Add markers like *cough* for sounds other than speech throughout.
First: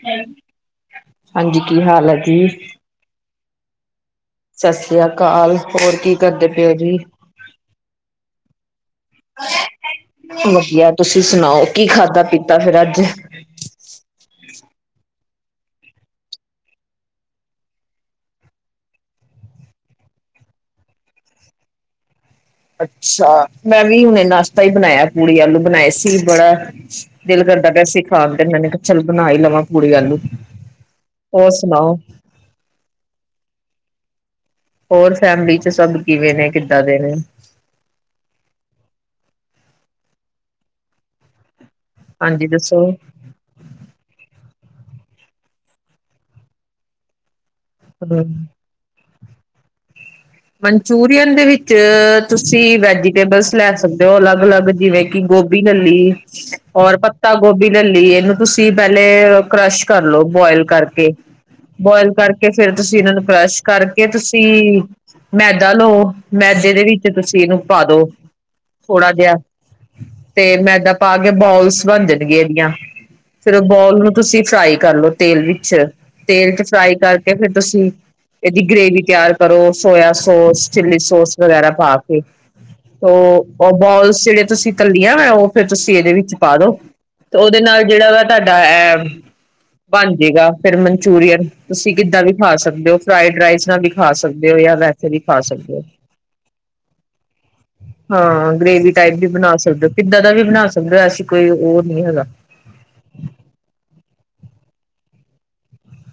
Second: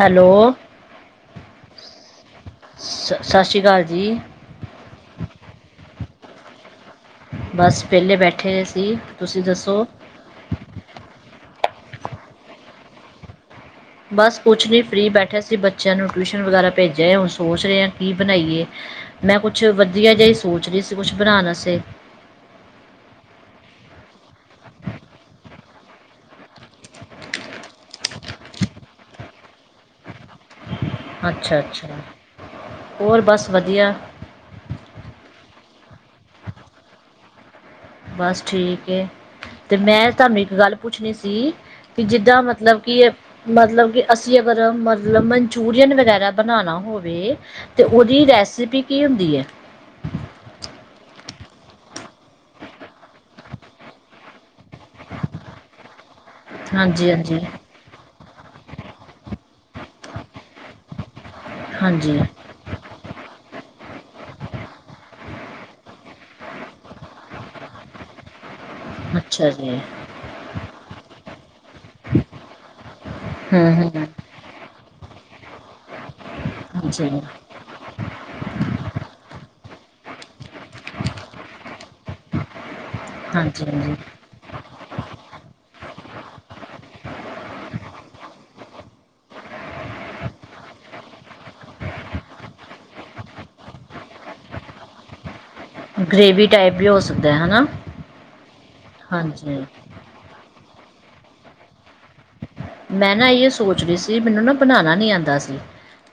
Hello ਹਾਂਜੀ ਕੀ ਹਾਲ ਹੈ ਜੀ ਸ ਸਤਿ ਸ਼੍ਰੀ ਅਕਾਲ ਜੀ ਸਤਿ ਸ੍ਰੀ ਅਕਾਲ ਹੋਰ ਕੀ ਕਰਦੇ ਪਏ ਜੀ ਬਸ ਪਹਿਲੇ ਬੈਠੇ ਸੀ ਤੁਸੀਂ ਦੱਸੋ ਵਧੀਆ ਤੁਸੀਂ ਸੁਣਾਓ ਕੀ ਖਾਧਾ ਪੀਤਾ ਫੇਰ ਅੱਜ ਬਸ ਕੁਛ ਨਹੀਂ ਫ੍ਰਰੀ ਬੈਠਿਆ ਸੀ ਬੱਚਿਆਂ ਨੂੰ ਟਿਊਸ਼ਨ ਵਗੈਰਾ ਭੇਜਿਆ ਹੈ ਹੁਣ ਸੋਚ ਰਹੇ ਹਾਂ ਕੀ ਬਣਾਈਏ ਮੈਂ ਕੁਛ ਵਧੀਆ ਜਿਹਾ ਹੀ ਸੋਚ ਰਹੀ ਸੀ ਕੁਛ ਬਣਾਣ ਵਾਸਤੇ ਅੱਛਾ ਮੈਂ ਵੀ ਹੁਣੇ ਨਾਸ਼ਤਾ ਹੀ ਬਣਾਇਆ ਪੂੜੀ ਆਲੂ ਬਣਾਏ ਸੀ ਬੜਾ ਦਿਲ ਕਰਦਾ ਪਿਆ ਸੀ ਖਾਣ ਤੇ ਨੇ ਚੱਲ ਬਣਾ ਹੀ ਲਵਾਂ ਪੂੜੀ ਆਲੂ ਹੋਰ ਅੱਛਾ ਸੁਣਾਓ ਅੱਛਾ ਹੋਰ ਬਸ ਵਧੀਆ ਹੋਰ ਫੈਮਲੀ ਚ ਸਭ ਕਿਵੇਂ ਨੇ ਕਿੱਦਾਂ ਦੇ ਨੇ ਬਸ ਠੀਕ ਐ ਤੇ ਮੈਂ ਤੁਹਾਨੂੰ ਇੱਕ ਗੱਲ ਪੁੱਛਣੀ ਸੀ ਕਿ ਜਿੱਦਾਂ ਹਾਂਜੀ ਮਤਲਬ ਦੱਸੋ ਕੀ ਮਤਲਬ ਕਿ ਅਸੀਂ ਅਗਰ ਮਤਲਬ ਮਨਚੂਰੀਅਨ ਵਗੈਰਾ ਬਣਾਣਾ ਹੋਵੇ ਤੇ ਉਹਦੀ ਹਮ ਰੈਸਿਪੀ ਕੀ ਹੁੰ ਦੀ ਹੈ ਮਨਚੂਰੀਅਨ ਦੇ ਵਿੱਚ ਤੁਸੀਂ ਵੈਜੀਟੇਬਲਸ ਲੈ ਸਕਦੇ ਹੋ ਅਲੱਗ ਅਲੱਗ ਜਿਵੇਂ ਕਿ ਗੋਭੀ ਲੈ ਲੀ ਹੋਰ ਹਾਂਜੀ ਪੱਤਾ ਹਾਂਜੀ ਗੋਭੀ ਲੈ ਲੀ ਇਹਨੂੰ ਤੁਸੀਂ ਤੁਸੀਂ ਪਹਿਲੇ ਕਰਸ਼ ਕਰਲੋ ਬੋਆਇਲ ਕਰਕੇ ਬੋਇਲ ਹਾਂਜੀ ਕਰਕੇ ਫੇਰ ਤੁਸੀਂ ਇਹਨਾਂ ਨੂੰ ਕਰਸ਼ ਕਰਕੇ ਤੁਸੀਂ ਮੈਦਾ ਲਓ ਮੈਦੇ ਦੇ ਵਿੱਚ ਤੁਸੀਂ ਇਹਨੂੰ ਪਾ ਦੋ ਥੋੜਾ ਜਿਹਾ ਅੱਛਾ ਜੀ ਹੂੰ ਤੇ ਮੈਂਦਾਂ ਪਾ ਬੋਲਸ ਬਣ ਜਾਣਗੇ ਇਹਦੀਆਂ ਫੇਰ ਉਹ ਹੂੰ ਬੋਲ ਹਾਂਜੀ ਨੂੰ ਤੁਸੀਂ ਫਰਾਈ ਕਰਲੋ ਤੇਲ ਵਿੱਚ ਤੇਲ ਚ ਫਰਾਈ ਹਾਂਜੀ ਕਰਕੇ ਫੇਰ ਤੁਸੀਂ ਇਹਦੀ ਗ੍ਰਰੇਵੀ ਤਿਆਰ ਕਰੋ ਸੋਇਆ ਸੋਸ ਚਿੱਲੀ ਸੋਸ ਵਗੈਰਾ ਪਾ ਕੇ ਉਹ ਹਾਂਜੀ ਬੋਲਸ ਜਿਹੜੇ ਤੁਸੀਂ ਤਲੇ ਹੁੰਦੀ ਉਹ ਫਿਰ ਤੁਸੀਂ ਇਹਦੇ ਵਿੱਚ ਪਾ ਦੋ ਤੇ ਉਹਦੇ ਨਾਲ ਜਿਹੜਾ ਵਾ ਤੁਹਾਡਾ ਇਹ ਬਣ ਜਏਗਾ ਫੇਰ ਮਨਚੂਰੀਅਨ ਤੁਸੀਂ ਕਿੱਦਾਂ ਵੀ ਖਾ ਸਕਦੇ ਹੋ ਫਰਾਈਡ ਰਾਈਸ ਨਾਲ ਵੀ ਖਾ ਸਕਦੇ ਦੇਖੋ ਯਾਰ ਵੈਸੇ ਵੀ ਖਾ ਸਕਦੇ ਗ੍ਰੇਵੀ ਟਾਈਪ ਵੀ ਹੋ ਸਕਦਾ ਹੈ ਨਾ ਹਾਂ ਗ੍ਰੇਵੀ ਟਾਈਪ ਵੀ ਬਣਾ ਹਾਂਜੀ ਸਕਦੇ ਹੋ ਕਿੱਦਾਂ ਦਾ ਵੀ ਬਣਾ ਸਕ ਸਮਝਿਆ ਸੀ ਕੋਈ ਉਹ ਨਹੀਂੀ ਹੈਗਾ ਮੈਂ ਨਾ ਇਹ ਸੋਚ ਰਹੀ ਸੀ ਮੈਨੂੰ ਨਾ ਬਣਾਉਣਾ ਨੀ ਆਉਂਦਾ ਸੀ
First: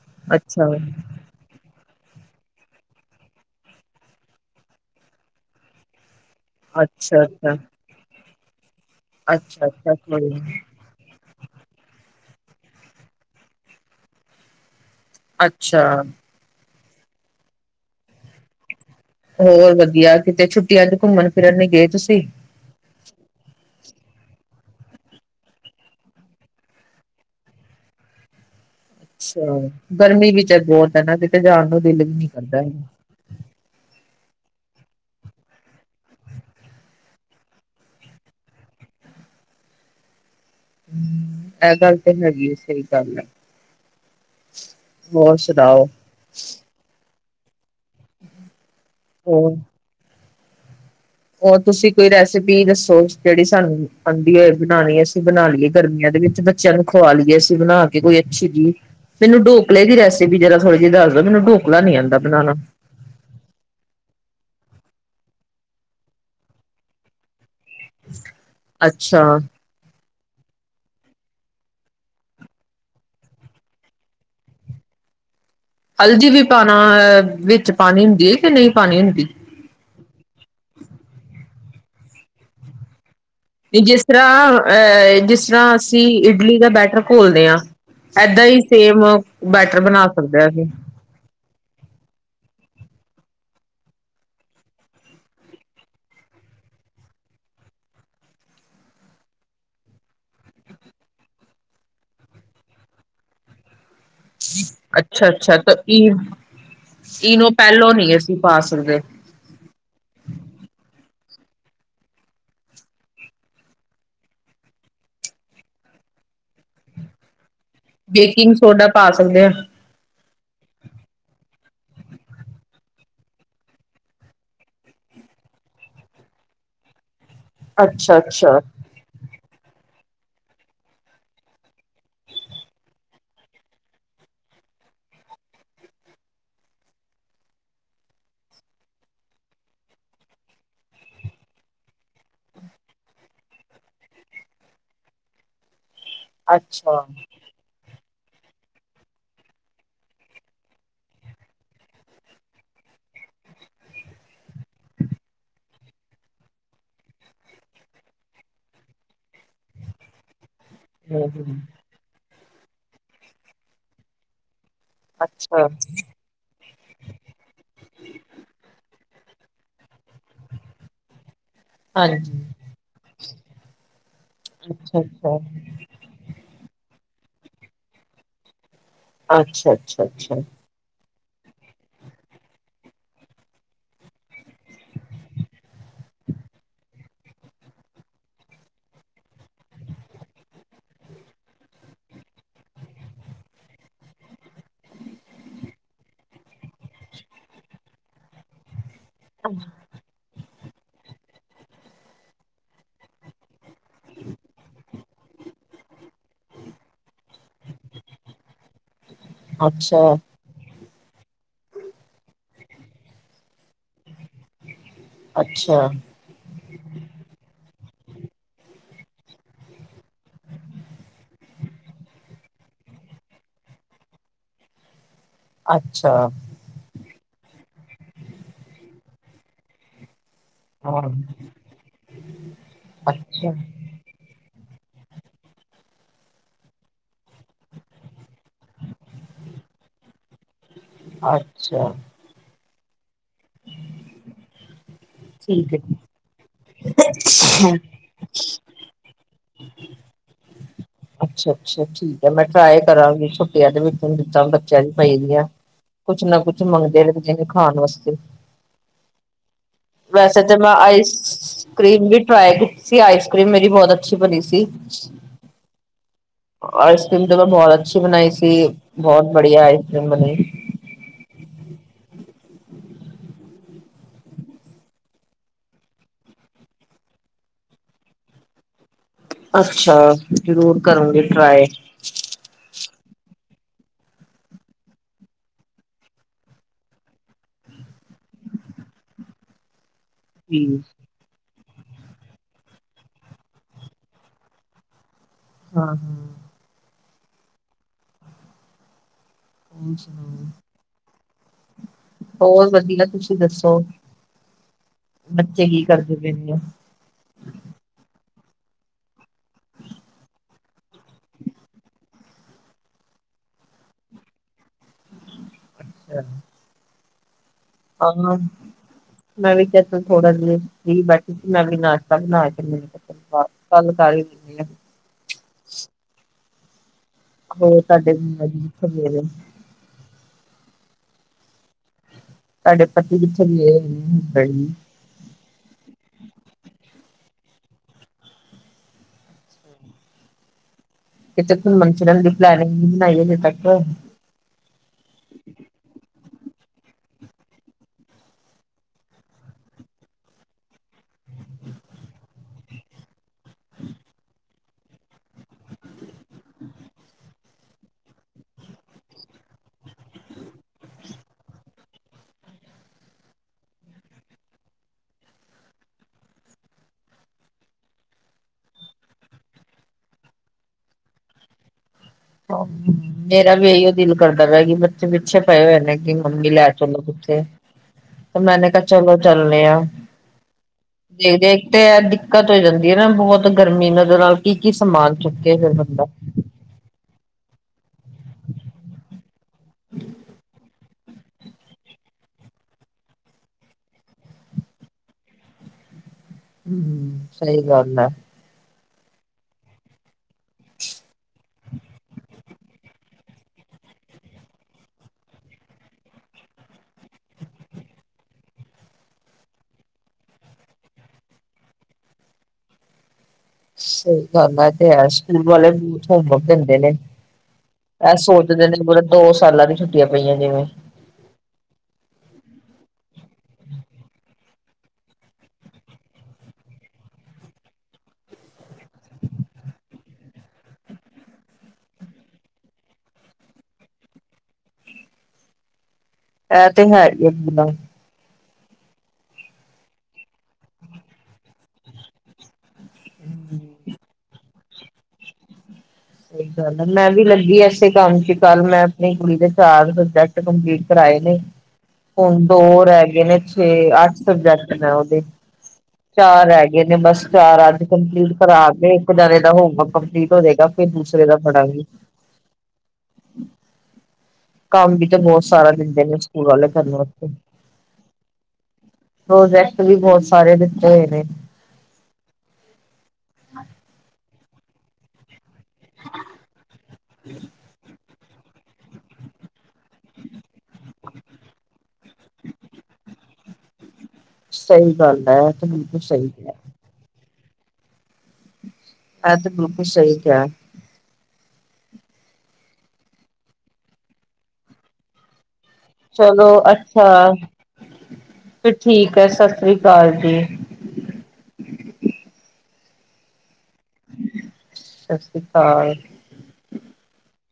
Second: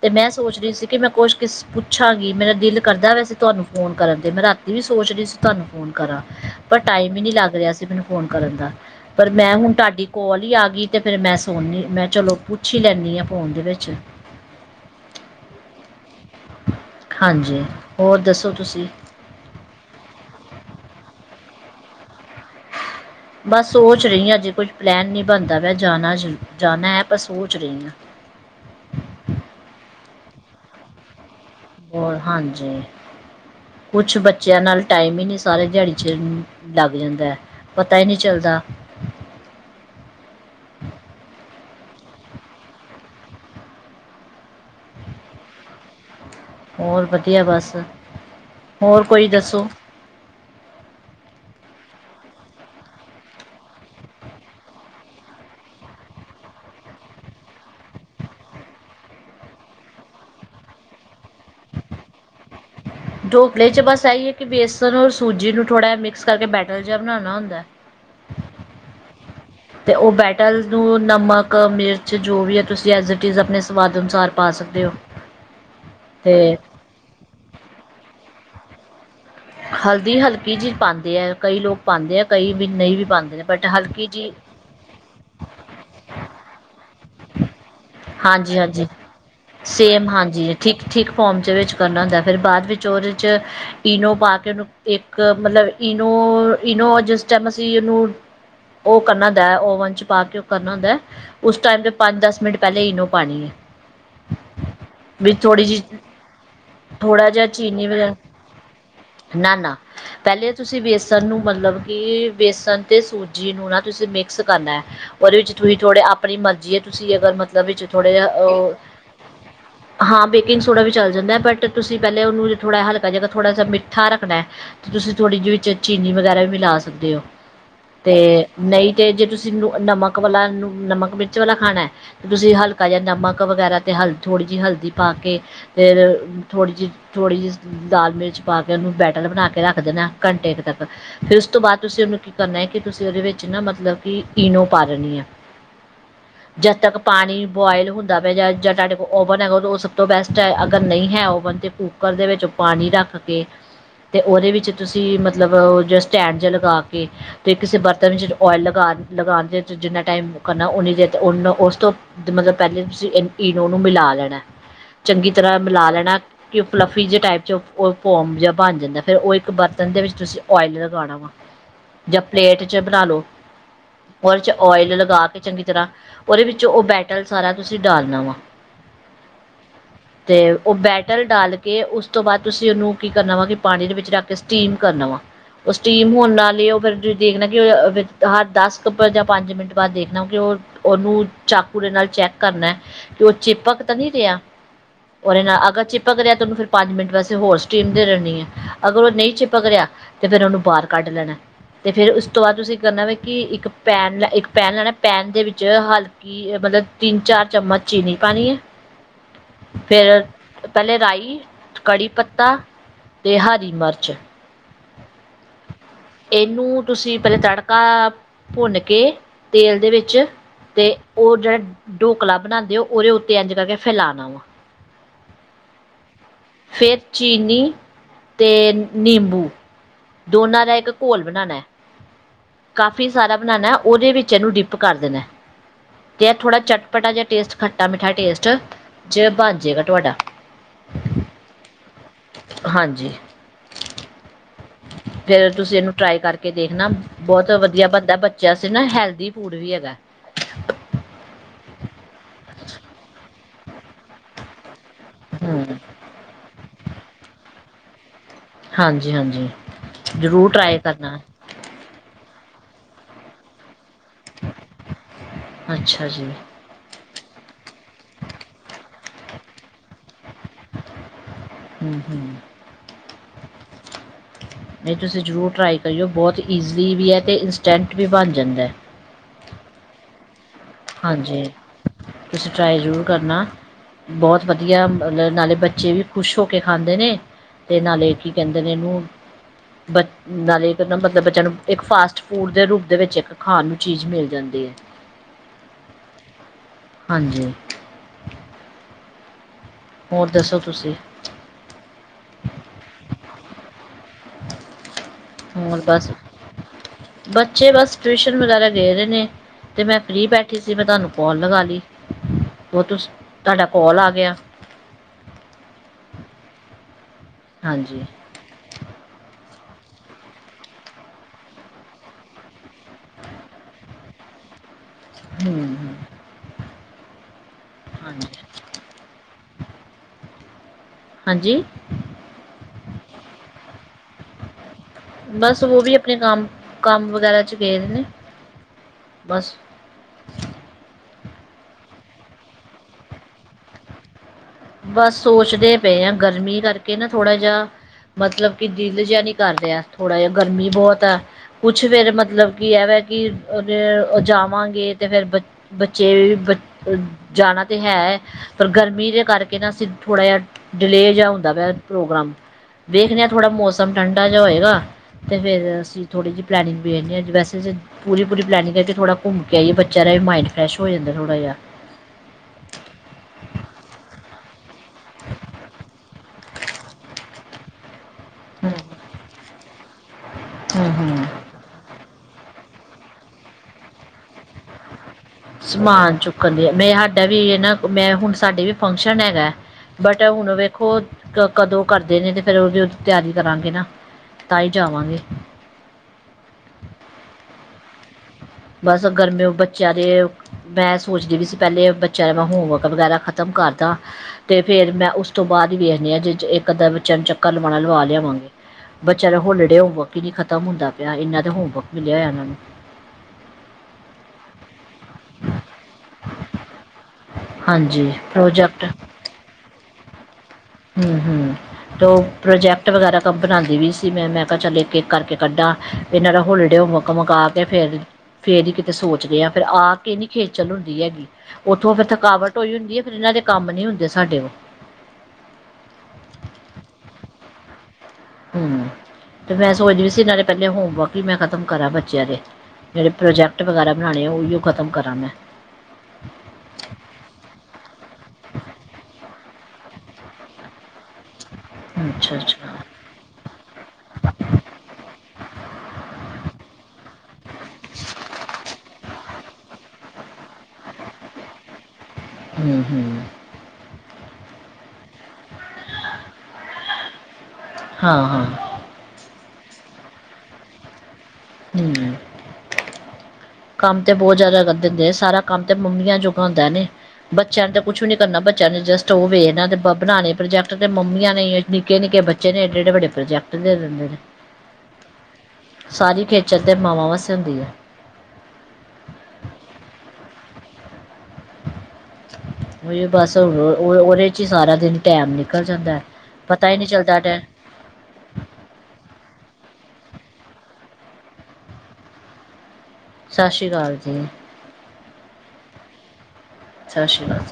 ਤੇ ਮੈਂ ਸੋਚ ਅੱਛਾ, ਰਹੀ ਸੀ ਕਿ ਮੈਂ ਕੁਛ ਕਿਸ ਪੁੱਛ ਪੁੱਛਾਂ ਮੇਰਾ ਦਿਲ ਕਰਦਾ ਵੈਸੇ ਤੁਹਾਨੂੰ ਫੋਨ ਕਰਨ 'ਤੇ ਮੈਂ ਰਾਤੀ ਵੀ ਸੋਚ ਰਹੀ ਸੀ ਤੁਹਾਨੂੰ ਫੋਨ ਕਰਾਂ ਪਰ ਟਾਈਮ ਹੀ ਨੀ ਅੱਛਾ-ਅੱਛਾ, ਲੱਗ ਰਿਹਾ ਸੀ ਮੈਨੂੰ ਫੋਨ ਕਰਨ ਦਾ ਪਰ ਮੈਂ ਹੁਣ ਅੱਛਾ-ਅੱਛਾ ਤੁਹਾਡੀ ਕੋਈ ਕੋਲ ਹੀ ਨੀ। ਆ ਗਈ ਤੇ ਫੇਿਰ ਮੈਂ ਮੈਂ ਚਲੋ ਪੁੱਛੀ ਲੈਨੀ ਆਾਂ ਫੋਨ ਦੇ ਵਿੱਚ ਅੱਛਾ ਹਾਂਜੀ ਹੋਰ ਦੱਸੋ ਤੁਸੀਂ ਹੋਰ ਵਧੀਆ ਕਿਤੇ ਛੁੱਟੀਆਂ ਚ ਘੁੰਮਣ ਫਿਰਨ ਨਹੀਂ ਗਏ ਤੁਸੀਂ ਬਸ ਉਹ ਚ ਰਹੀ ਅਜੇ ਕੁੱਝ ਪਲੈਨ ਨਹੀਂ ਬਣਦਾ ਵੈ ਜਾਣਾ ਜ ਜਾਣਾ ਹੈ ਪਰ ਸੋਚ ਰਈ ਹਾਂ ਅੱਛਾ ਗਰਮੀ ਵਿੱਚ ਬਹੁਤ ਹੈ ਦੇ ਹੋਰ ਹਾਂਜੀ *unintelligible* ਕੁਛ ਬੱਚਿਆਂ ਨਾਲ ਟਾਈਮ ਹੀ ਨਹੀਂ ਸਾਰੇ ਦਿਹਾੜੀ 'ਚ ਲੱਗ ਜਾਂਦਾ ਪਤਾ ਹੀ ਨਹੀਂ ਚੱਲਦਾ ਇਹ ਗੱਲ ਤੇ ਹੈਗੀ ਆ ਸਹੀ ਗੱਲ ਹੈ ਹੋਰ ਸੁਣਾਓ ਹੋਰ ਵਧੀਆ ਬਸ ਹੋਰ ਕੋਈ ਦੱਸੋ ਤੁਸੀਂ ਕੋਈ ਰੈਸਿਪੀ ਦੱਸੋ ਜਿਹੜੀ ਸਾਨੂੰ ਆਉਂਦੀ ਹੈ ਬਣਾਉਣੀ ਅਸੀਂ ਬਣਾ ਲਈਏ ਗਰਮੀਆਂ ਦੇ ਵਿੱਚ ਬੱਚਿਆਂ ਨੂੰ ਖਵਾ ਲਈਏ ਅਸੀਂ ਬਣਾ ਕੇ ਕੋਈ ਅੱਛੀ ਜੀ ਮੈਨੂੰ ਢੋਕਲੇ ਦੀ ਰੈਸਪੀ ਜਿਹੜਾ ਥੋੜ੍ਹੇ ਜਿਹੀ ਦੱਸ ਦ ਮੈਨੂੰ ਢੋਕਲਾ ਨੀ ਆਉਂਦਾ ਬਣਾਉਣਾ ਢੋਕਲੇ ਚ ਬਸ ਇਹੀ ਹੈ ਕਿ ਬੇਸਨ ਔਰ ਸੂਜੀ ਨੂੰ ਥੋੜ੍ਹਾ ਜਿਹਾ ਮਿਕਸ ਕਰਕੇ ਬੈਟਰ ਜਿਹਾ ਬਣਾਉਣਾ ਹੁੰਦਾ ਹੈ ਅੱਛਾ ਅਤੇ ਉਹ ਬੈਟਰ ਨੂੰ ਨਮਕ ਮਿਰਚ ਜੋ ਵੀ ਹੈ ਤੁਸੀਂ ਐਜ਼ ਇਟ ਇਜ਼ ਆਪਣੇ ਸਵਾਦ ਅਨੁਸਾਰ ਪਾ ਸਕਦੇ ਹੋ ਹਲਦੀ ਵੀ ਅਤੇ ਪਾਣਾ ਵਿੱਚ ਪਾਉਣੀ ਹੁੰਦੀ ਨਹੀਂ ਪਾਣੀ ਹੁੰਦੀ ਹਲਦੀ ਹਲਕੀ ਜਿ ਪਾਉਂਦੇ ਹੈ ਕਈ ਲੋਕ ਪਾਉਂਦੇ ਹੈ ਕਈ ਵੀ ਨਹੀਂ ਵੀ ਪਾਉਂਦੇ ਨੇ ਬਟ ਤੇ ਜਿਸ ਹਲਕੀ ਜਿਹੀ ਤਰ੍ਹਾਂ ਅਹ ਜਿਸ ਤਰ੍ਹਾਂ ਅਸੀਂ ਇਡਲੀ ਦਾ ਬੈਟਰ ਘੋਲਦੇ ਹਾਂ ਏਦਾਂ ਹਾਂਜੀ ਹੀ ਹਾਂਜੀ ਸੇਮ ਬੈਟਰ ਬਣਾ ਸੇਮ ਸਕਦੇ ਹਾਂ ਹਾਂਜੀ ਅਸੀਂ ਠੀਕ ਠੀਕ ਫੋਮ ਚ ਵਿੱਚ ਕਰਨਾ ਹੁੰਦਾ ਫਿਰ ਬਾਅਦ ਵਿੱਚ ਉਹਦੇ ਇਨੋ ਪਾ ਕੇ ਉਹਨੂੰ ਇੱਕ ਮਤਲਬ ਇਨੋਨੋ ਜਿਸ ਟਾਈਮ ਅਸੀਂ ਉਹਨੂੰ ਉਹ ਕਰਨਾੁੰਦਾ ਓਵਨ ਚ ਪਾ ਕੇ ਉਹ ਕਰਨਾ ਹੁੰਦਾ ਉਸ ਟਾਈਮ ਤੇ ਪੰਜ ਦਸ ਮਿੰਟ ਪਹਿਲੇ ਇਨੂੰ ਪਾਣੀ ਹੈ ਅੱਛਾ ਵੀ ਅੱਛਾ ਥੋੜ੍ਹੀ ਤਾਂ ਜਿਹੀ ਈ ਥੋੜ੍ਹਾ ਜਿਹਾ ਈਨੋ ਚੀਨੀ ਪਹਿਲੋਂ ਵਗ ਨਹੀਂ ਅਸੀਂ ਪਾ ਸਕਦੇ ਨਾ ਨਾ ਪਹਿਲੇ ਤੁਸੀਂ ਬੇਸਣ ਨੂੰ ਮਤਲਬ ਕਿ ਬੇਸਣ ਅਤੇ ਸੂਜੀ ਨੂੰ ਨਾ ਤੁਸੀਂ ਮਿਕਸ ਕਰਨਾ ਉਹਦੇ ਵਿੱਚ ਤੁਸੀਂ ਥੋੜ੍ਹੇ ਆਪਣੀ ਮਰਜ਼ੀ ਹੈ ਤੁਸੀਂ ਅਗਰ ਮਤਲਬ ਵਿੱਚ ਥੋੜਾ ਜਿਹਾ ਬੇਕਿੰਗ ਉਹ ਸੋਡਾ ਪਾ ਸਕਦੇ ਹਾਂ। ਹਾਂ ਬੇਕਿੰਗ ਸੋਡਾ ਵੀ ਚੱਲ ਜਾਂਦਾ ਬਟ ਤੇ ਤੁਸੀਂ ਪਹਿਲੇ ਉਹਨੂੰ ਥੋੜਾ ਹਲਕਾ ਜਿਹਾ ਥੋੜਾ ਜਿਹਾ ਮਿੱਠਾ ਰੱਖਣਾ ਤੇ ਤੁਸੀਂ ਥੋੜੀ ਜਿਹੀ ਵਿੱਚ ਚੀਨੀ ਵਗੈਰਾ ਵੀ ਮਿਲਾ ਸਕਦੇ ਹੋ। ਤੇ ਅੱਛਾ ਅੱਛਾ ਨਹੀਂ ਤੇ ਜੇ ਤੁਸੀਂਨੂੰ ਨਮਕ ਵਾਲਾ ਨਮਕ ਮਿਰਚ ਵਾਲਾ ਖਾਣਾ ਹੈ। ਤੁਸੀਂ ਹਲਕਾ ਜਿਹਾ ਨਮਕ ਵਗੈਰਾ ਤੇ ਹਲ ਥੋੜ੍ਹੀ ਜਿਹੀ ਹਲਦੀ ਪਾ ਕੇ ਫ਼ਿਰ ਥੋੜ੍ਹੀ ਜਿਹੀ ਥੋੜ੍ਹੀ ਜਿਹੀ ਦਾਲ ਮਿਰਚ ਪਾ ਕੇ ਉਹਨੂੰ ਬੈਟਲ ਬਣਾ ਕੇ ਰੱਖ ਦੇਣਾ ਘੰਟੇ ਤੱਕ ਫੇਿਰ ਉਸ ਤੋਂ ਬਾਅਦ ਤੁਸੀਂ ਉਹਨੂੰ ਕੀ ਕਰਨਾ ਹੈ ਕਿ ਤੁਸੀਂ ਉਹਦੇ ਵਿੱਚ ਨਾ ਮਤਲਬ ਕਿ ਇਨੋ ਪਾ ਲੈਣੀ ਏ। ਅੱਛਾ! ਨੀ ਬੋਆਇਲ ਹੁੰਦਾ ਪਿਆ ਜਾਂ ਜਾਂ ਤੁਹਾਡੇ ਕੋਲ ਓਵਨ ਹੈਗਾ ਉਹ ਸਭ ਤੋਂ ਬੈਸਟ ਹੈ ਅਗਰ ਨਹੀਂ ਹੈ ਓਵਨ ਤਾਂ ਕੁੱਕਰ ਦੇ ਵਿੱਚ ਪਾਣੀ ਰੱਖ ਕੇ ਅਤੇ ਉਹਦੇ ਵਿੱਚ ਤੁਸੀਂ ਮਤਲਬ ਜਿਹੜਾ ਸਟੈਂਡ ਜਿਹਾ ਲਗਾ ਕੇ ਅਤੇ ਕਿਸੇ ਬਰਤਨ ਵਿੱਚ ਓਇਲ ਲਗਾ। ਲਗਾਣ ਦੇ ਅਤੇ ਜਿੰਨਾ ਟਾਈਮ ਕਰਨਾ ਉਹਨੀ ਦੇ ਉਹਨੂੰ ਉਸ ਤੋਂ। ਮਤਲਬ ਪਹਿਲੇ ਤੁਸੀਂ ਈ ਈਨੋ ਨੂੰ ਮਿਲਾ ਲੈਣਾ। ਚੰਗੀ ਤਰ੍ਹਾਂ ਅੱਛਾ। ਮਿਲਾ ਲੈਣਾ ਕਿ ਫਲਫੀ ਜੇ ਟਾਇਪ ਚ ਉਹ ਫਾਰਮ ਜਿਹਾ ਬਣ ਜਾਂਦਾ ਫਿਰ ਉਹ ਇੱਕ ਬਰਤਨ ਦੇ ਵਿੱਚ ਤੁਸੀਂ ਓਇਲ ਲਗਾਣਾ ਵਾ। ਜਾਂ ਹਾਂਜੀ ਪਲੇਟ ਚ ਬਣਾ ਲਓ ਉਹਦੇ ਚ ਓਇਲ ਅੱਛਾ ਲਗਾ ਅੱਛਾ ਕੇ ਚੰਗੀ ਤਰ੍ਹਾਂ ਉਹਦੇ ਵਿੱਚ ਉਹ। ਪਟਲ ਸਾਰਾ ਤੁਸੀਂ ਡਾਲਨਾ ਵਾ ਅੱਛਾ ਅੱਛਾ ਅੱਛਾ! ਪਟਲ ਡਾਲ ਕੇ ਉਸ ਤੋਂ ਬਾਅਦ ਤੁਸੀਂ ਉਹਨੂੰ ਕੀ ਕਰਨਾ ਵਾ ਕਿ ਪਾਣੀ ਦੇ ਵਿੱਚ ਰੱਖ ਕੇ ਸਟੀਮ ਕਰਨਾ ਵਾ ਉਹ ਸਟੀਮ ਹੋਣ ਨਾਲੇ ਉਹ ਫਿਰ ਜਂ ਦੇਖਣਾ ਕਿ ਹਰ ਦਸ ਕੁ ਜਾਂ ਪੰਜ ਮਿੰਟ ਬਾਅਦ ਦੇਖਣਾ ਕਿ ਉਹ ਉਹਨੂੰ। ਚਾਕੂ ਦੇ ਨਾਲ ਚੈੱਕ ਕਰਨਾ ਤੇ ਉਹ ਚਿਪਕ ਤਾਂ ਨਹੀਂ ਰਿਹਾ ਉਹਦੇ ਨਾਲ ਅਗਰ ਚਿਪਕ ਰਿਹਾ ਤਾਂ ਉਹਨੂੰ ਫਿਰ। ਪੰਜ ਮਿੰਟ ਵੈਸੇ ਹੋਰ ਸਟੀਮ ਦੇ ਰਹਿੰ ਨਹੀਂ ਹੈ। ਅਗਰ ਉਹ ਨਹੀਂ ਚਿਪਕ ਰਿਹਾ ਤੇ ਫੇਰ ਉਹਨੂੰ। ਬਾਹਰ ਕੱਢ ਲੈਣਾ ਤੇ ਫੇਰ ਉਸ ਤੋਂ ਬਾਅਦ ਤੁਸੀਂ ਕੀ ਕਰਨਾ ਵੀ ਕਿ ਇੱਕ ਪੈਨ ਲੈ ਇੱਕ ਪੈਨ ਲੈਣਾ ਪੈਨ ਦੇ ਵਿੱਚ ਹਲਕਾ ਕਿ ਮਤਲਬ ਤਿੰਨ-ਚਾਰ ਚਮਚ ਚੀਨੀ ਪਾਣੀ ਏ। ਅੱਛਾ! ਪਹਿਲੇ ਰਾਈ, ਕੜ੍ਹੀ ਪੱਤਾ ਅਤੇ ਹਰੀ ਮਿਰਚ। ਅੱਛਾ ਇਹਨੂੰ ਤੁਸੀਂ ਪਹਿਲੇ ਤੜਕ ਕਾ ਭੁੰਨ ਕੇ ਤੇਲ ਦੇ ਵਿੱਚ ਤੇ ਉਹ ਜਿਹੜਾ ਢੋਕਲਾ ਬਣਾਉਂਦੇ ਹੋ ਉਹਦੇ ਉੱਤੇ ਇੰਝ ਕਰਕੇ ਫੈਲਾਉਣਾ ਵਾ। ਅੱਛਾ! ਫਿਰ ਚੀਨੀ ਤੇ ਨਿੰਬੂ। ਦੋਨਾਂ ਦਾ ਇੱਕ ਹਾਂ ਘੋਲ ਬਣਾਣਾ ਕਾਫ਼ੀ ਸਾਰਾ ਅੱਛਾ ਬਣਾਉਣਾ ਉਹਦੇ ਵਿੱਚ ਇਹਨੂੰ ਡਿਪ ਕਰ ਦੇਣਾ ਤੇ ਇਹ ਥੋੜਾ ਚਟਪਟਾ ਜਿਹਾ ਟੇਸਟ ਖੱਟਾ ਮਿੱਠਾ ਟੇਸਟ ਜੇ ਬਣ ਜਾਏਗਾ ਤੁਹਾਡਾ ਅੱਛਾ ਹਾਂਜੀ। ਜੀ ਫੇਰ ਠੀਕ ਤੁਸੀਂ ਹੈ। ਇਹਨੂੰ ਟਰਾਈ ਕਰਕੇ ਦੇਖਣਾ, ਬਹੁਤ ਵਧੀਆ ਬਣਦਾ, ਬੱਚ ਵਾਸਤੇ ਨਾ ਹੈਲਦੀ ਫੂਡ ਵੀ ਹੈਗਾ। ਅੱਛਾ-ਅੱਛਾ, ਠੀਕ ਆ, ਮੈਂ ਟਰਾਈ ਕਰਾਂਗੀ *inaudible* ਪਾਈਦੀਆਂ ਹੂੰ ਕੁੱਛ ਨਾ ਕੁਛ ਮੰਗਦੇ ਨੇ ਜਿਵੇਂ *inaudible* ਹਾਂਜੀ, ਹਾਂਜੀ- ਹਾਂਜੀ। ਵੈਸੇ ਜ਼ਰੂਰ ਤੇ ਮੈਂ ਟਰਾਈ ਆਈਸ ਕਰਨਾ ਕਰ੍ਰੀਮ ਵੀ ਟਰਾਏ ਕੀਤੀ। ਸੀ ਆਈਸਕੀਮ ਮੇਰੀ ਬਹੁਤ ਅੱਛੀ ਬਣੀ ਸੀ, ਆਇਸ ਅੱਛਾ ਜੀ ਆਈਸ-ਕਰ੍ਰੀਮ ਤੇ ਮੈਂ ਬਹੁਤ ਅੱਛੀ ਬਣਾਈ ਸੀ, ਬਹੁਤ ਬੜੀਆ ਆਈਸ-ਕਰ੍ਰੀਮ ਬਣੀ। ਹੂੰ-ਹੂੰ, ਨਹੀਂ ਤੁਸੀਂ ਜ਼ਰੂਰ ਟਰਾਈ ਕਰਿਓ, ਬਹੁਤ ਈਜ਼ਲੀ ਵੀ ਹੈ, ਤੇ ਇੰਸਟੈਂਟ ਵੀ ਬਣ ਜਾਂਦਾ ਹੈ। ਅੱਛਾ। ਜ਼ਰੂਰ ਕਰਾਂਗੇ ਹਾਂਜੀ ਟਰਾਏ। ਤੁਸੀਂ ਟਰਾਈ ਜ਼ਰੂਰ ਕਰਨਾ, ਬਹੁਤ ਵਧੀਆ ਮਤਲਬ ਨਾਲੇ ਬੱਚੇ ਵੀ ਖੁਸ਼ ਹੋ ਕੇ ਖਾਂਦੇ ਨੇ, ਤੇ ਨਾਲੇ ਕੀ ਕਹਿੰਦੇ ਨੇ ਇਹਨੂੰ ਬੱਚ ਨਾਲ ਜੀ ਇਹ ਕਰਦਾ ਮਤਲਬ ਬੱਚਿਆਂ ਨੂੰ ਇੱਕ ਫਾਸਟ ਫੂਡ ਦੇ ਰੂਪ ਦੇ ਵਿੱਚ ਇੱਕ ਖਾਣ ਨੂੰ ਚੀਜ਼ ਮਿਲ ਜਾਂਦੀ ਹੈ। ਹਾਂ। ਹਾਂਜੀ। ਹੋਰ ਦੱਸੋ ਤੁਸੀਂ ਹੋਰ ਵਧੀਆ, ਤੁਸੀਂ ਦੱਸੋ? ਬੱਚੇ ਹੋਰ ਕੀ ਬਸ, ਕਰਦੇ ਪਏ ਨੇ ਬੱਚੇ ਬਸ ਟਊ ਵਗੈਰਾ ਗਏ ਰਹੇ ਨੇ, ਤੇ ਮੈਂ ਫ੍ਰਰੀ ਬੈਠੀ ਸੀ ਮੈਂ ਤੁਹਾਨੂੰ ਕੋਲ ਲਗਾ ਲਈ, ਉਹ ਤੁ ਤੁਹਾਡਾ ਕੋਲ ਆ ਗਿਆ। ਹ *inaudible* ਹਾਂਜੀ ਹਾਂ। ਮੈਂ ਵੀ ਕਿਹਾ ਥੋੜਾ ਚਲ ਜਿਹਾ ਫ੍ਰੀ ਬੈਠੀ ਸੀ, ਮੈਂ ਵੀ ਨਾਸ਼ਤਾ ਬਣਾ ਕੇ ਗੱਲ ਕਰ ਹੀ ਲੈਣੀ ਆ। ਹੂੰ, ਹੋਰ ਤੁਹਾਡੇ ਹਾਂਜੀ ਮੇਰੇ *inaudible* ਹਾਂਜੀ। ਸਾਡੇ ਪਤੀ ਕਿੱਥੇ ਵੀ ਇਹ *inaudible* ਬਸ ਉਹ ਵੀ ਆਪਣੇ ਕੰਮ ਕੰਮ ਵਗੈਰਾ ਗਏ ਦੇ ਨੇ, ਬਸ। ਕਿਥੇ ਮੰਨਚਰਨ ਦੀ ਪਲੈਨਿੰਗ ਨੀ ਬਣਾਈ ਹਜੇ ਤੱਕ। ਬਸ ਸੋਚਦੇ ਪਏ ਆ, ਗਰਮੀ ਕਰਕੇ ਨਾ ਥੋੜਾ ਜਿਹਾ ਮਤਲਬ ਕਿ ਦਿਲ ਜਿਹਾ ਨਹੀਂ ਕਰ ਰਿਹਾ, ਥੋੜ੍ਹਾ ਜਿਹਾ ਗਰਮੀ ਬਹੁਤ ਆ, ਕੁਛ ਫਿਰ ਮਤਲਬ ਕਿ ਇਹ ਵੀ ਕਿ ਜਾਵਾਂਗੇ ਤੇ ਫੇਰ ਬ ਬੱਚੇ ਵੀ ਜਾਣਾ ਤੇ ਹੈ, ਪਰ ਗਰਮੀ ਦੇ ਕਰਕੇ ਕਰਕੇ ਨ ਅਸੀਂ ਥੋੜ੍ਹਾ ਜਿਹਾ, ਡਿਲੇਅ ਜਿਹਾ ਹੁੰਦਾ ਪਿਆ ਪ੍ਰੋਗਰਾਮ, ਵੇਖਨੇ ਹਾਂ ਥੋੜ੍ਹਾ ਮੌਸਮ ਠੰਡਾ ਜਿਹਾ ਹੋਏਗਾ ਫਿਰ ਅਸੀਂ ਥੋੜ੍ਹੀ ਜਿਹੀ ਪਲੈਨਿੰਗ ਵੇਖਨੇ ਹਾਂ, ਵੈਸੇ ਪੂਰੀ-ਪੂਰੀ ਪਲੈਨਿੰਗ ਹੈ ਕਿ ਥੋੜ੍ਹਾ ਘੁੰਮ ਕੇ ਆਈਏ ਬੱਚਿਆਂ ਦਾ ਵੀ ਮਾਈੰਡ ਫਰੈਸ਼ ਹੋ ਜਾਂਦਾ, ਥੋੜ੍ਹਾ ਜਿਹਾ। ਮੇਰਾ ਵੀ ਇਹੀਓ ਦਿਲ ਕਰਦਾ ਪਿਆ ਵੀ ਮੈਂ ਪਿੱਛੇ ਪਏ ਹੋਏ ਨੇ ਕਿ ਮੰਮੀ ਲੈ ਚਲੋ ਕਿੱਥੇ, ਮੈਂ ਕਿਹਾ ਚਲੋ ਚੱਲਦੇ ਆ ਹਮ ਹਮ ਦੇਖ ਤੇ ਦਿੱਕਤ ਹੋ ਜਾਂਦੀ ਹੈ ਨਾ ਬਹੁਤ ਗਰਮੀ ਨਾਲ ਕੀ ਕੀ ਸਮਾਨ ਚੁੱਕੇ ਫਿਰ ਬੰਦਾ ਸਮਾਨ ਚੁੱਕਣ ਦੀ ਆ ਮੈਂ ਸਾਡਾ ਵੀ ਇਹ ਨਾ ਮੈਂ ਹੁਣ ਸਾਡੇ ਵੀ ਫੰਕਸ਼ਨ ਹੈਗਾ ਬਟ ਹੁਣ ਵੇਖੋ ਕਦੋਂ ਕਰਦੇ ਨੇ ਤੇ ਫੇਰ ਉਹਦੀ ਤਿਆਰੀ ਕਰਾਂਗੇ ਨਾ ਤਾਂ ਹੀ ਜਾਵਾਂਗੇ। ਹੂੰ ਸਹੀ ਗੱਲ ਐ। ਬਸ ਗਰਮੀ ਬੱਚਿਆਂ ਦੇ ਮੈਂ ਸੋਚਦੀ ਪਈ ਸੀ ਪਹਿਲੇ ਬੱਚਿਆਂ ਦਾ ਮੈਂ ਹੋਮਵਰਕ ਵਗੈਰਾ ਖਤਮ ਕਰਦਾ ਤੇ ਫਿਰ ਮੈਂ ਉਸ ਤੋਂ ਬਾਅਦ ਹੀ ਵੇਖਦੀ ਹਾਂ ਜੇ ਇੱਕ ਅੱਧਾਂ ਬੱਚਿਆਂ ਨੂੰ ਚੱਕਰ ਲਵਾਣਾ ਲਵਾ ਲਿਆਵਾਂਗੇ ਬੱਚਿਆਂ ਦਾ ਹੋਲੀ ਡੇ ਹੋਮਵਰਕ ਹੀ ਨਹੀਂ ਖਤਮ ਹੁੰਦਾ ਪਿਆ ਇਨਾਂ ਦਾ ਹੋਮਵਰਕ ਮਿਲਿਆ ਹੋਇਆ ਇਹਨਾਂ ਨੂੰ ਸਹੀ ਗੱਲ ਹੈ ਤੇ ਹੈ ਸਕੂਲ ਵਾਲੇ ਬਹੁਤ ਹੋਮਵਰਕ ਦਿੰਦੇ ਨੇ ਹਾਂਜੀ ਇਹ ਸੋਚਦੇ ਨੇ ਪ੍ਰੋਜੈਕਟ ਮਤਲਬ ਦੋ ਸਾਲਾਂ ਦੀ ਛੁੱਟ ਆਂ ਪਈਆਂ ਜਿਵੇਂ ਹੂੰ ਹੂੰ ਉਹ ਪ੍ਰੋਜੈਕਟ ਵਗੈਰਾ ਬਣਾਉਦੀ ਵੀ ਸੀ ਮੈਂ ਮੈਂ ਕਿਹਾ ਚੱਲ ਇੱਕ ਇੱਕ ਕਰਕੇ ਕੱਢਾਂ ਇਹਨਾਂ ਦਾ ਹੋੌਲੀ ਡੇ ਹੋਮਵਰਕ ਫਿਰ ਫਿਰ ਹੀ ਕਿਤੇ ਸੋਚ ਗਿਆ ਆ ਫਿਰ ਆ ਕੇ ਨਹੀਂ ਖੇਚਲ ਹੁੰਦੀ ਹੈਗੀ ਉੱਥੋਂ ਫਿਰ ਥਕਾਵਟ ਹੋਈ ਹੁੰਦੀ ਹੈ ਫਿਰ ਇਹਨਾਂ ਦੇ ਕੰਮ ਨਹੀਂ ਹੁੰਦੇ ਸਾਡੇ ਕੋਲੋਂ ਇਹ ਤੇ ਹੈ ਹੀ ਆ! ਹੂੰ ਤੇ ਮੈਂ ਸੋਚਦੀ ਵੀ ਸੀ ਇਹਨਾਂ ਨੇ ਪਹਿਲੇ ਹੋਮਵਰਕ ਹੀ ਮੈਂ ਖ਼ਤਮ ਕਰਾਂ ਬੱਚਿਆਂ ਦੇ ਜਿਹੜੇ ਪ੍ਰੋਜੈਕਟ ਵਗੈਰਾ ਬਣਾਣੇ ਉਹ ਖਤਮ ਕਰ ਮੈਂ ਸਹੀ ਗੱਲ ਹੈ ਮੈਂ ਵੀ ਲੱਗੀ ਇਸੇ ਕੰਮ ਚ, ਕੱਲ ਮੈਂ ਆਪਣੀ ਕੁੜੀ ਦੇ ਚਾਰ ਸਬਜੈਕਟ ਕੰਪਲੀਟ ਕਰਾਏ ਨੇ ਹੁਣ ਅੱਛਾ-ਅੱਛਾ ਦੋ ਰਹਿ ਗਏ ਨੇ ਛੇ ਅੱਠ ਸਬਜੈਕਟ ਨੇ ਉਹਦੇ ਚਾਰ ਰਹਿ ਗਏ ਨੇ ਬਸ ਚਾਰ ਅੱਜ ਕੰਪਲੀਟ ਕਰਾ ਕੇ ਇੱਕ ਜਣੇ ਦਾ ਹੋ ਜਾਣਾ ਫਿਰ ਕੰਪਲੀਟ ਹੋਵੇਗਾ ਫਿਰ ਦੂਸਰੇ ਦਾ ਫੜਾਂਗੀ ਹੂੰ-ਹੂੰ ਕੰਮ ਵੀ ਤਾਂ ਬਹੁਤ ਸਾਰਾ ਦਿੰਦੇ ਨੇ ਸਕੂਲ ਵਾਲੇ ਕਰਨ ਵਾਸਤੇ ਹਾਂ ਹਾਂ ਪ੍ਰੋਜੈਕਟ ਵੀ ਬਹੁਤ ਸਾਰੇ ਦਿੱਤੇ ਹੋਏ ਨੇ ਹੂੰ ਕੰਮ ਤੇ ਬਹੁਤ ਜ਼ਿਆਦਾ ਦਿੰਦੇ ਆ ਸਾਰਾ ਕੰਮ ਤੇ ਮੰਮੀਆਂ ਜੋਗਾ ਹੁੰਦਾ ਨੇ ਬੱਚਿਆਂ ਨੂੰ ਤਾਂ ਕੁੱਛ ਵੀ ਨਹੀਂ ਕਰਨਾ ਬੱਚਾ ਨੂੰ ਐਡਜਸਟ ਹੋਵੇ ਨਾ ਬਣਾਣੇ ਪ੍ਰੋਜੈਕਟ ਅਤੇ ਮੰਮੀਆਂ ਨੇ ਨਿੱਕੇ ਨਿੱਕੇ ਬੱਚੇ ਨੇ ਐਡੇ ਐਡੇ ਵੱਡੇ ਪ੍ਰਜੈਕਟ ਦੇ ਦਿੰਦੇ ਨੇ ਸਹੀ ਗੱਲ ਹੈ ਬਿਲਕੁਲ ਸਾਰੀ ਸਹੀ ਹੈ ਖੇਚਲ ਤੇ *unintelligible* ਹੈ ਹੈ ਤੇ ਬਿਲਕੁਲ ਸਹੀ ਕਿਹਾ ਬਸ ਉਹਦੇ ਚ, ਹੀ ਸਾਰਾ ਦਿਨ ਨਿਕਲ ਜਾਂਦਾ ਹੈ ਚਲੋ ਪਤਾ ਹੀ ਨਹੀਂ ਅੱਛਾ ਚੱਲਦਾ ਟੈ ਫਿਰ ਠੀਕ ਹੈ ਸਤਿ ਸ੍ਰੀ ਅਕਾਲ ਸ਼੍ਰੀ ਅਕਾਲ ਜੀ ਸਤਿ ਸ੍ਰੀ ਅਕਾਲ ਜੀ ਸਤਿ ਸ੍ਰੀ ਅਕਾਲ ਸਤਿ ਸ਼੍ਰੀ ਅਕਾਲ